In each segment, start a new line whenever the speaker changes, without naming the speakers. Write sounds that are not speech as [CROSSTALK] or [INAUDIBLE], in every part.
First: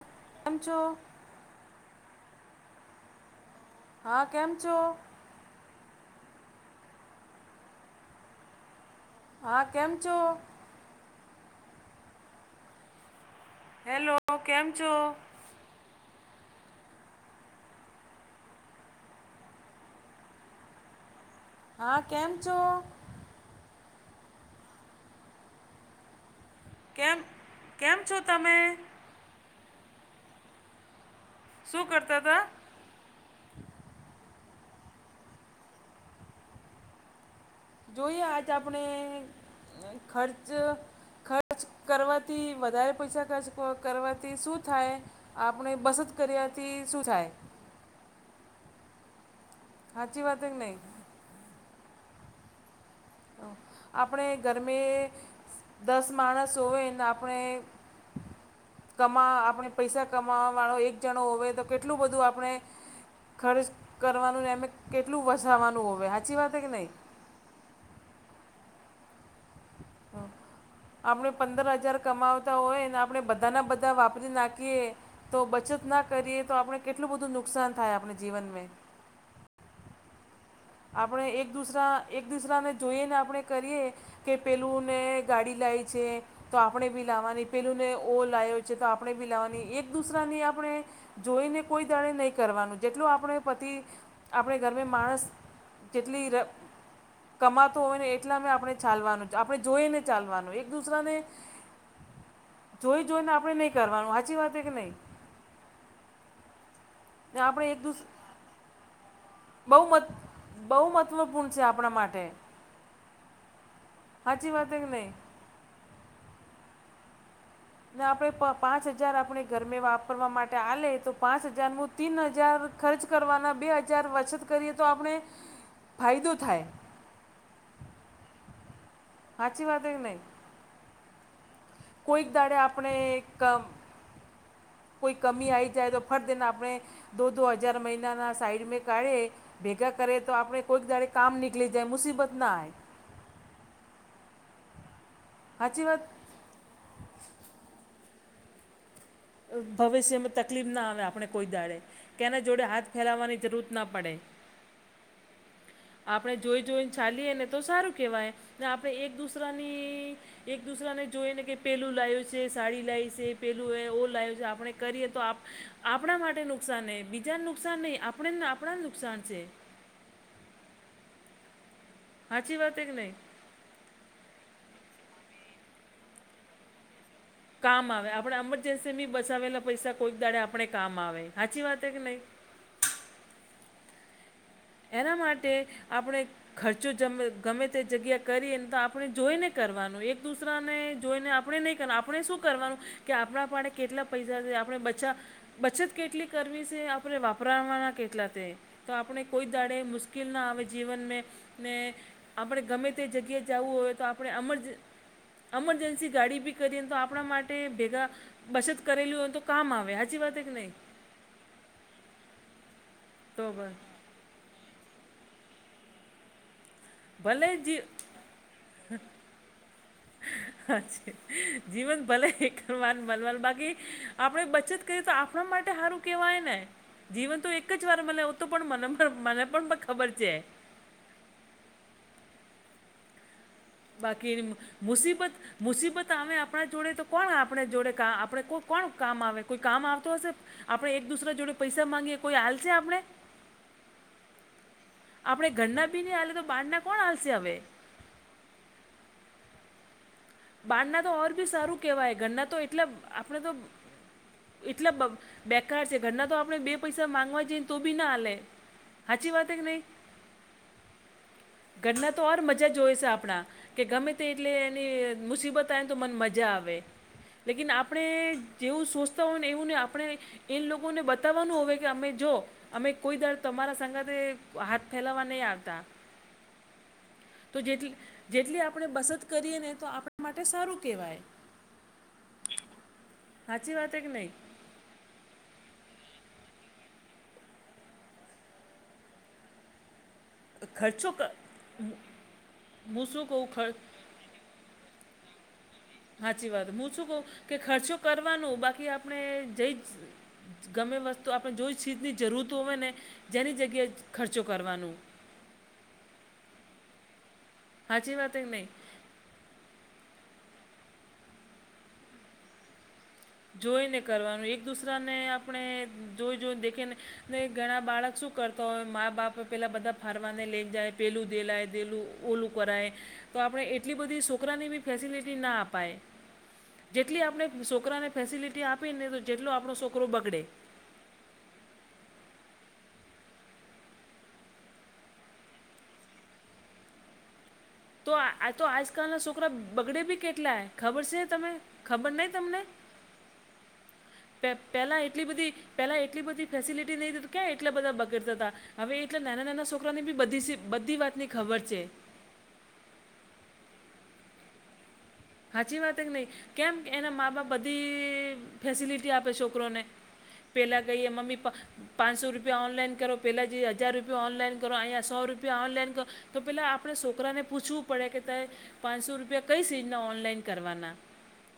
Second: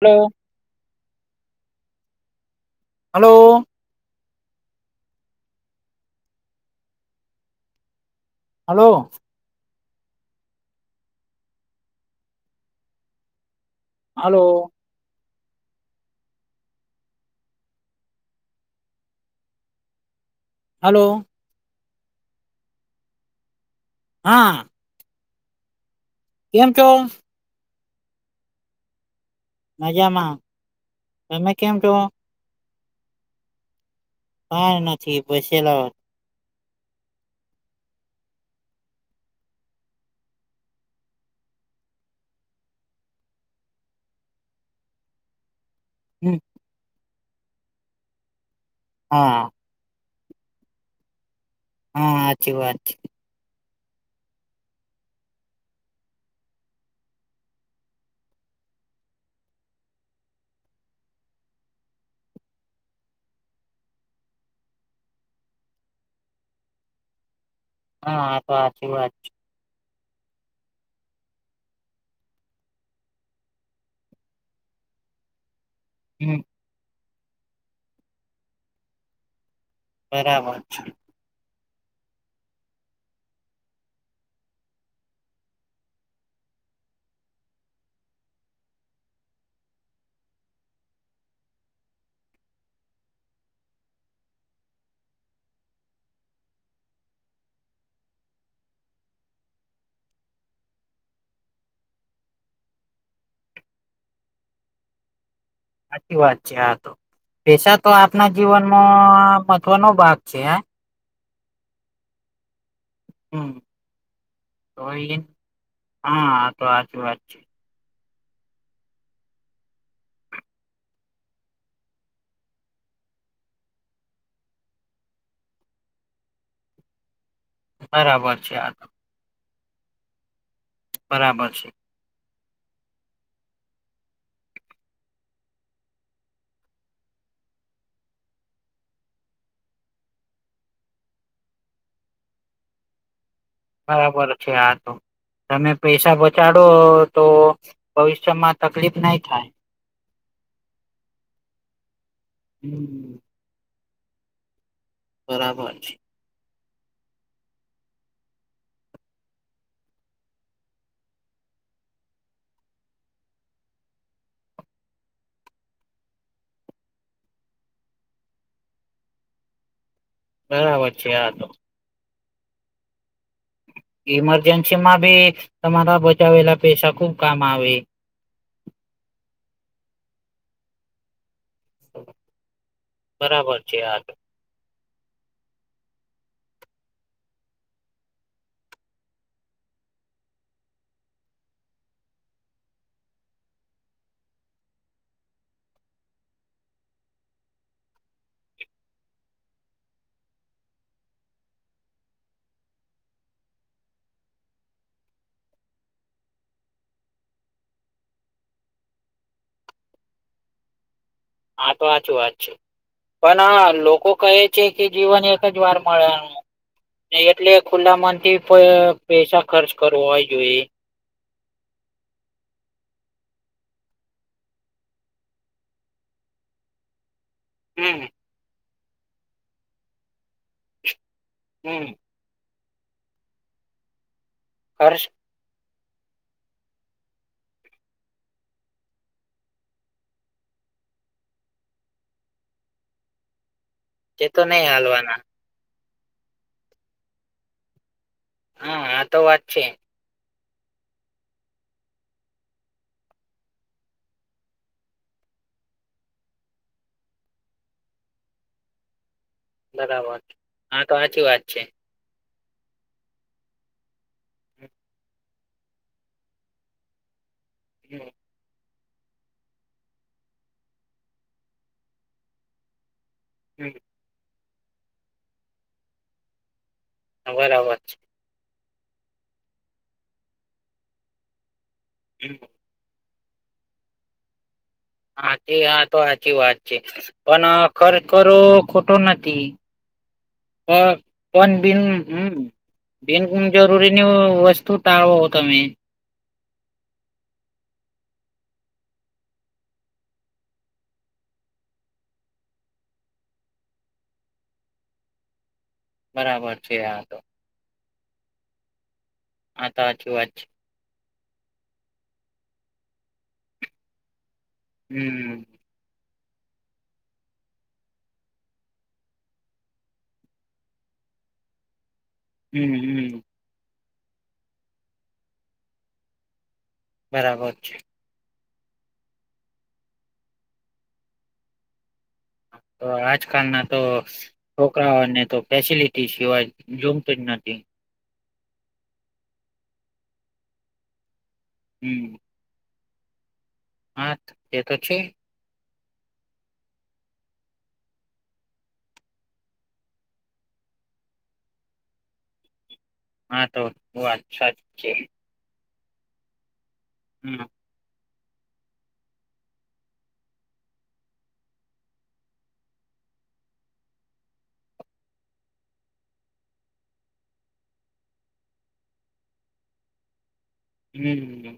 હાલો
કેમ છો?
હાલો
હા કેમ છો?
હાલો
હા કેમ છો? હેલો કેમ
હલો
છો?
હાલો
હા કેમ છો?
હા
કેમ કેમ છો તમે?
મજામાં તમે કેમ
શું
છો?
કરતા હતા?
હ નથી બેસેલા [UNINTELLIGIBLE]
જોઈએ આજ આપણે ખર્ચ ખર્ચ કરવાથી વધારે પૈસા ખર્ચ કરવાથી શું થાય? આપણે બસત કર્યાથી શું થાય?
હા
હાચી વાત કે નહી?
હા સાચી વાત છે.
આપણે ઘરમે દસ માણસ હોય ને આપણે કમા આપણે પૈસા કમાવાવાળો એક જણો હોય તો કેટલું બધું આપણે ખર્ચ કરવાનું ને એમે કેટલું બસાાવવાનું હોય સાચી વાત કે નહીં
હા હા આતો સાચી વાત છે.
હ આપણે પંદર હજાર કમાવતા હોય ને આપણે બધાના બધા વાપરી નાખીએ તો બચત ના
હમ
કરીએ તો આપણે કેટલું બધું નુકસાન થાય આપણે જીવનમાં
બરાબર
આપણે એક દુસરા એક દુસરાને જોઈએ ને આપણે કરીએ કે પેલું ને ગાડી લાયી છે. તો આપણે બી લાવવાની પેલુંને ઓ લાવ્યો છે તો આપણે બી લાવવાની એક દુસરાની આપણે જોઈને કોઈ દાળે નહીં કરવાનું જેટલું આપણે પતિ આપણે ઘરમે માણસ કેટલી ર. કમાતો હોય ને એટલા મેં આપણે ચાલવાનું આપણે જોઈને ચાલવાનું એક દુસરાને જોઈ જોઈને આપણેે નહી કરવાનું હાચી વાત કે નહી?
સાચી વાત છે હા તો પૈસા તો
દુસ
આપના જીવનમાં
બહુ
મહત્વનો
મત
ભાગ છે.
બહુ મહત્વપૂર્ણ છે આપણા માટે
હમ
સાચી વાત
તો
કે નહીં
એ હા તો હાચી વાત છે.
ના આપે પ પાંચ હજાર આપણે ઘરમે વાપરવા માટે હાલે તો પાંચ હજાર મુ તીન હજાર ખર્ચ કરવાના બે હજાર વચત કરીએ તો આપણે ફાયદો થાય.
બરાબર છે આ તો.
હાચી વાત હે કે નહિ.
બરાબર છે.
કોઈક દાડે આપણે એકમ કોઈ કમી આવી જાય તો ફટ દેને આપણે દો દો હજાર મહિનાના સાઈડ મે કાઢે ભેગા કરે તો આપણે કોઈક દાડે કામ નીકળી જાય મુસીબત ના આયે.
બરાબર છે આ તો તમે
વાત
પૈસા બ ચાડો તો ભવિષ્યમાં તકલીફ નહી થાય.
ભવિષ્યમાં તકલીફ ના આવે આપણે કોઈ દાડે કેના જોડે હાથ
હમ
ફેલાવવાની જરૂત ના પડે.
બરાબર છે.
આપણે જોઈ જોઈને ચાલીએ ને તો સારું કહેવાય ને આપણે એક દુસરાની એક દુસરાને જોઈ ને કે પેલું લાઈવ સે સાડી લાઈ સે પેલું ઓલ લાઈફ છે આપણે કરીએ તો આપ આપણા માટે નુકસાન નહી બીજાને નુકસાન નહી આપણેને આપણાને નુ નુકસાન છે.
બરાબર છે આ તો.
હાચી વાત હે કે નહી.
ઈમરજન્સી માં બી તમારા બચાવેલા પૈસા ખુબ
કામ આવે આપણે એમરજન્સી બી બચાવેલા પૈસા કોઈક દાડે આપણે કામ આવે હાચી વાત કે નહી
બરાબર છે આ તો.
એના માટે આપણે ખર્ચો જમે ગમે તે જગ્યા કરીને તો આપણે જોઈને કરવાનો એક દુસરાને જોઈને આપ આપણે નહીં કરવા આપણે શું કરવાનું કે આપણા માટે કેટલા પૈસા છે આપણે બચ્ચા બચત કેટલી કરવી છે આપણે વાપરાવાના કેટલા તે તો આપણે કોઈ દાડે મુશ્કિલ ના આવે જીવન મે ને આપણે ગમે તે જગ્યાએ જાવું હોય તો આપણે અમજ એમરજેન્સી ગાડી બી કરીયે ને તો આપણા માટે ભેગા બચત કરેલુ હોય તો કામ આવે હાચી વાત કે નહી.
હા તો હાચુ હાચી પણ
તો
આ લોકો કઈ. છે કે જીવન એક જ વાર મળવાનું એ
ભલે
એટલે
જી
ખુલ્લા મન થી પ પૈસા ખર્ચ કરવો હોયા જોઈએ.
હા છે જીવન ભલે એક માન મલવાનુ બાકી આપણેે બચત કરીએ તો આપણા માટે સારું કેવાય ને જીવન તો એક જ
હમ
વાર મલે આવુ તો પણ મને મને પણ ખબર છે.
હમ.
બાકી
ખર્ચ
મુસીબત મુસીબત આવે આપણા જોડે તો કોણ આપણે જોડે કા આપણે કો કોણ કામ આવે કોઈ કામ આવતો હશે. આપણે એક દુસરા જોડે પૈસા માંગીએ કોઈ હાલશે આપણે
એ તો નહી હાલવાના
આપણે ઘરના બી ની હાલે તો બહારના કોણ હાલશે હવે.
હા આ તો વાત છે.
બાર ના તો ઓર બી સારું કેહેવાય ઘરના તો એટલે આપણે તો એટલા બેકાર છે ઘરના તો આપણે બે પૈસા માંગવા જઈએને તો પણ ના આપે. સાચી વાત.
બરાબર હા તો સાચી વાત છે.
ઘરના તો ઓર મજા જોય છે આપણા કે ગમે તે એટલે એની, મુસીબત આવેન તો મને મજા આવે લેકિન આપણે, જેવું વિચરતા હોય એવું ને આપણે એ લોકોને બતાવાનું હોય કે અમે જો અમે કોઈ દર,
હમ
તમારા સાથે હાથ ફેલાવા નહી આવતા તો
બરાબર
જેટલી, જેટલી આપણે બચત કરીએ ને તો આપણા માટે સારું કહેવાય.
બિલકુલ.
સાચી વાત છે કે નહીં.
સાચી આતો સાચી વાત છે. પણ ખરેખરો ખોટો નથી. હા
ખર્ચો ક-
કોણ
હું-
બિન
શું
હું
કહું ખર
જરૂરી, તે વસ્તુ તાળો તમે,
સાચી વાત મે શું કહ્યું કે ખર્ચો કરવાનો બાકી આપણે જઈ જ, ગમે વસ્તુ આપણે જોઈ છે ચીજની જરૂરતો હોય ને જેની જગ્યા એજ ખર્ચો કરવાનું. [INAUDIBLE]
બરાબર છે આતો.
સાચી વાત છે કે નહીં.
આતો સાચી વાત છે.
જોઈને કરવાનું એક બીજાને
હમ
આપણે જો જો જોઈને, ને ઘણા બાળક શું કરતા હોય માં-બાપ પેલા બધા ફરવાને લઈ જાય પેલું દેખાય પેલું, પેલું
હમ
કરાય
હમ
તો આપણે એટલી બધી છોકરાને પણ ફેસિલિટી ના અપાય. જેટલી આપણે
બરાબર છે
છોકરાને ફેસિલિટી આપીને તો જેટલો આપણો છોકરો બગડે.
તો આજકાલ ના તો, છોકરાઓને તો ફેસિલિટી સિવાય જોતું જ નથી
તો આતો આજકાલના છોકરા બગડે પણ કેટલા ખબર છે તમે
હમ
ખબર નહી તમને,
હા. તે તો છે
પેલા એટલી બધી પેલાં એટલી બધી ફેસિલિટી નહીં તો ક્યાં એટલા બધા બગડતા હતા. હવે એટલા નાના નાના છોકરા ને પણ બધી વાતની ખબર છે.
હા તો વાત સાચી છે.
સાચી વાત એક નહિ કેમ એના મા
હમ
બાપ બધી ફેસિલિટી આપે છોકરોને, પેલા ગઈ એ મમ્મી પા, પાંચસો રૂપિયા ઓનલાઈન કરો પહેલાં જે હજાર રૂપિયા ઓનલાઇન કરો અહીંયા સો રૂપિયા ઓનલાઇન ક, તો પેલા આપણે છોકરાને પૂછવું પડે કે ત પાંચસો રૂપિયા કઈ શીઝના ઓનલાઈન, કરવાના
હમ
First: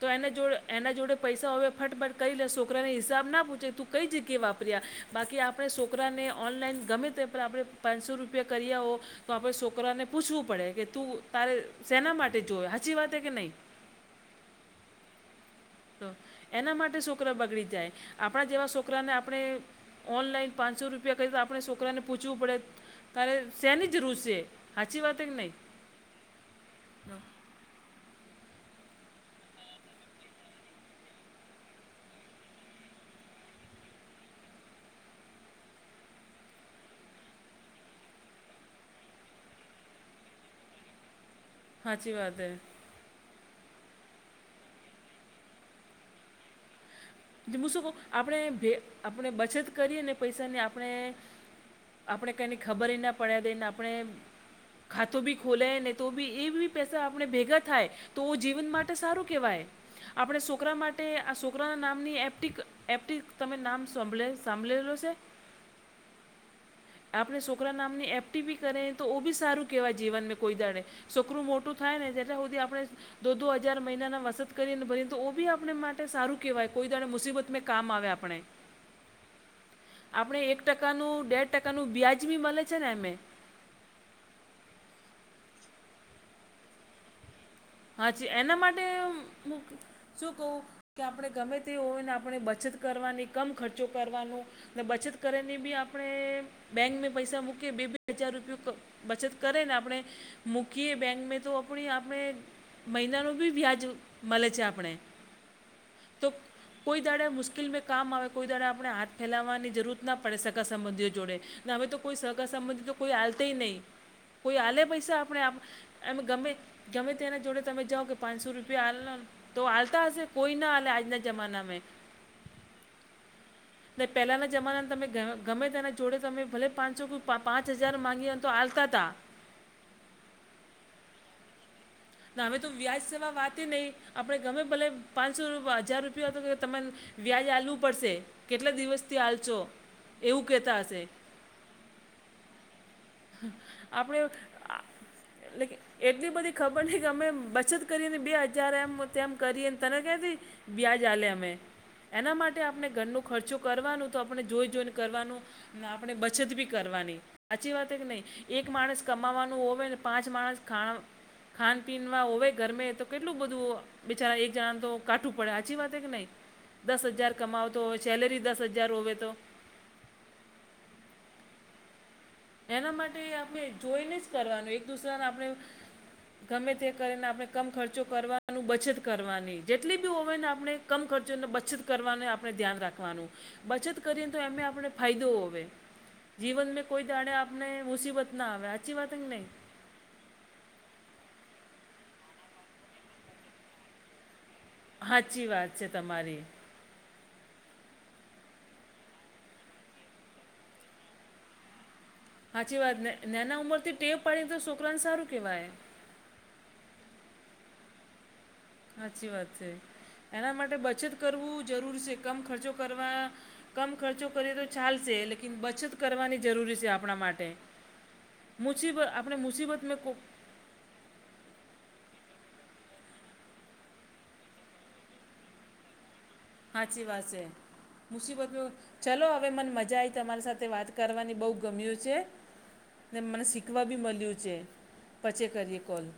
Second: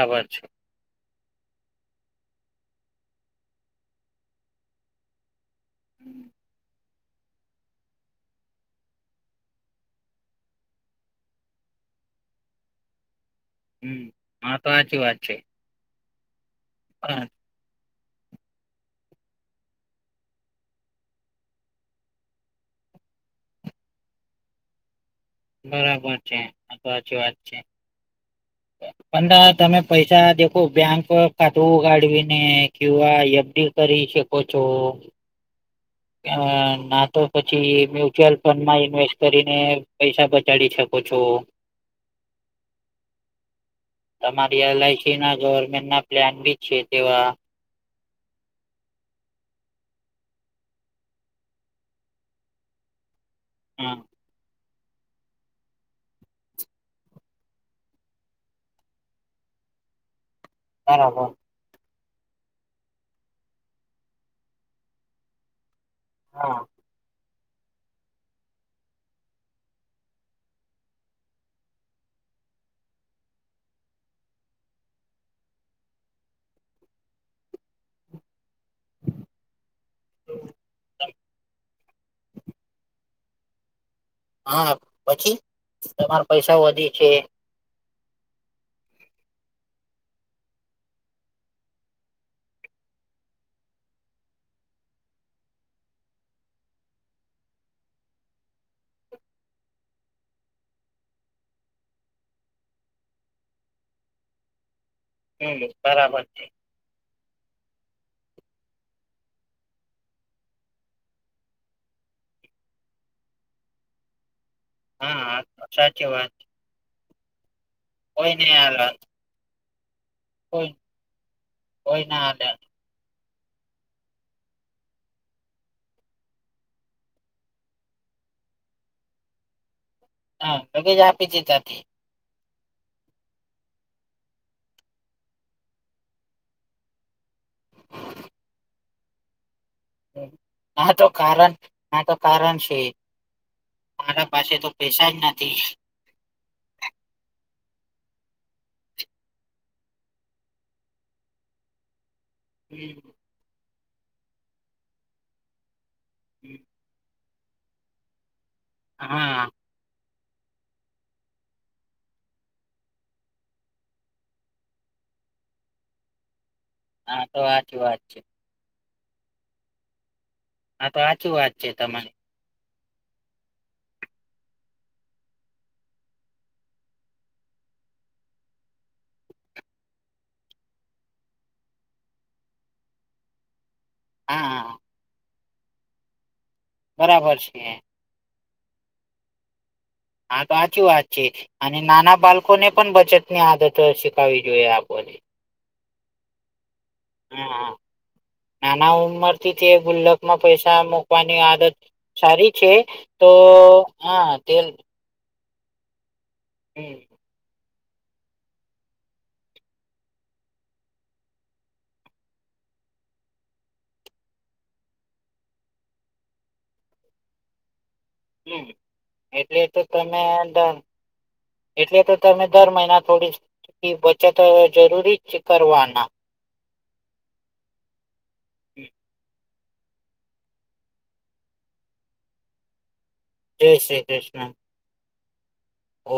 તો એના
છે
જોડ, એના જોડે પૈસા હવે ફટાફટ કરી લે છોકરાને હિસાબ ના પૂછે તું કઈ જગ્યા વાપર્યા, બાકી આપણે છોકરાને ઓનલાઈન ગમે તે પણ આપણે પાંચસો રૂપિયા કરીયા વો. તો આપણે છોકરાને પૂછવું પડે કે તું તાર સેના માટે જોયે સાચી વાત છે કે નહીં.
હમ આ તો સાચી વાત છે.
હા એના માટે છોકરા બગડી જાય. આપણા જેવા સોકરાને આપણે ઓનલાઈન પાંચસો રૂપિયા કરીએ તો આપણે છોકરાને પૂછવું પડે, તાર શેની જરૂર સે સાચી વાત છેકે નહી.
બરાબર છે આ તો સાચી વાત છે. પણ તમે પૈસા દેખો બેંક ખાતું ઉગાડવી ને કે એફડી, કરી શકો છો. હા તો પછી મ્યુચ્યલ ફંડમાં ઇન્વેસ્ટ કરીને પૈસા બચાવી શકો, ઓછો,
સાચી વાતે,
તમારી એલઆઈસી ના જોવે તે ના પ્લાન પણ છે તેવા,
તે હું શું કઉ આપણે ભે આપણે બચત કરી અને પૈસાની આપણે, આપણે કેની ખબરે ના પડે દે ને આપણે,
હમ
ખાતું બી ખોલે ને તો બી એબી પૈસા આપણે ભેગા થાય. તો જીવન માટે સારું કેહેવાય આપણે સોકરા માટે
બરાબર
આ સોકરાના નામ, નામની એફ ડિક, એફ ડી તમે નામ સામભળે સાંભળેલો સે.
હા,
આપણે છોકરા નામની એફટી બી કરે તો ઓ બી સારું કેહેવાય જીવન મે કોઈ દાડે. છોકરું મોટું થાય ને જેટં સુધી આપણે, દો દો હજાર મહિનાના વસત કરીને ભરી તો ઓ બી આપડે માટે સારું કેવાય. કોઈ દાણે મુસીબત મેં કામ આવે આપણે. આપણે એક ટકાનું દેઢ ટકાનું વ્યાજબી મળે છે ને એમેય.
હા પછી તમારે પૈસા વધી છે.
હાજી એના માટે હું શું કહું. કે આપણે ગમે તે હોને આપણે બચત કરવાની કમ ખર્ચો કરવાનો. અને બચત કરેને બી આપણે બેંકમાં પૈસા મૂકી બે બે હજાર રૂપયો ક બચત કરે ને આપણે મૂકીએ બેંક મે તો આપણી આપણે, મહિનાનું બી વ્યાજ મળલેે છે, આપણે.
હમ બરાબર
તો
છે.
કોઈ દાડે મુશ્કેલ મે કામ આવે કોઈ દાડે આપણે હાથ ફેલાવવાની જરૂર ના પડે સગા સંબંધીઓ જોડે. હવે તો કોઈ સહકાર સંબંધી તો કોઈ આલતે નહીં, કોઈ આલે, પૈસા આપણે
હા સાચી
એ
વાત
ગમે ગમે તેના જોડે તમે જાઓ કે
કોઈ
પાંચસો
નઈ હાલે
રૂપિયા આલ, તો આલતા હશે કોઈ ના આલે આજના જમાના મે,
કોઈ ના હાલે
પહેલાંના જમાનાને તમે ગમે તેના જોડે તમે ભલે પાંચસો ક પાંચ હજાર માગીને તો આલતા હતા.
હા લગે જ આપી દીધા તે,
ના હવે તો વ્યાજ સેવા વાત નહીં આપણે ગમે ભલે પાંચસો હજાર રૂપિયા હતો કે તમન, વ્યાજ આલવું પડશે કેટલા દિવસથી આલચો.
આ તો કારણ, આ તો કારણ છે.
આપણે
મારા પાસે તો
આ
પૈસા જ નથી.
લાઈક એટલી બધી ખબર ન કે અમે બચત કરીને બે હજાર એમ તેમમ કરીને તને કહેથી. વ્યાજ આલે અમે એના માટે આપણે ઘરનો ખર્ચો કરવાનું તો આપણે જોઈ જોઈને કરવાનું ને આપણે બચત બી કરવાની. સાચી વાત કે નહીં એક માણસ
હા હા
કમાવાનું હોવે ને પાંચ માણસ ખાણ ખાન પીનમાં હોવે ઘરમે તો કેટલું બધું, બિચારા એક જણાને તો કાઠું પડે હાચી વાતે હે કે નહી. દસ
આ
હજાર
તો સાચી
કમાવતો
વાત
હોય
છે
સેલેરી દસ હજાર હોવે તો,
હા તો આચી વાત છે તમારી,
એના માટે આપણે જોઈને જ કરવાનું એક દુસરાને આપણે, ગમે તે કરીને આપણે કમ ખર્ચો કરવાનું બચત કરવાની જેટલી બી ઓવેન આપણે, કમ ખર્ચોને બચત કરવાનું આપણે ધ્યાન રાખવાનું. બચત કરીએને તો એમને
હા
આપણે ફાયદો હોવે જીવનમાં કોઈ દાણે
બરાબર છે.
આપણે મુસીબત, ના આવે હાચી વાતંગ નહીં.
હા તો સાચી વાત છે, અને નાના બાળકો ને પણ બચત ની આદત શીખવી જોઈએ આપ
સાચી વાત છે તમારી.
હા નાના ઉંમરથી તે ગુલ્લક માં પૈસા મુકવાની આદત. સારી છે
સાચી વાત ને
તો હા તે,
કેહેવાય.
હમ,
સાચી વાત છે, એના માટે બચત કરવું જરૂરી છે, કમ ખર્ચો કરવા, કમ ખર્ચો કરીએ તો ચાલશે લેકિન બચત કરવાની જરૂરી છે આપણા માટે,
હમ
મુસીબત આપણે
એટલે તો
મુસીબતમાં કો-
તમે, એટલે તો તમે દર મહિના થોડી બચતો જરૂરી જ કરવાના
હાચી વાત છે મુસીબતો ચલો હવે મને મજા આઈ તમારી સાથે વાત કરવાની બહ ગમ્યું છે. ને મને
જય
શીખવા બી
શ્રી
મળ્યું
કૃષ્ણ
છે પછે કરીએ કોલ
ઓ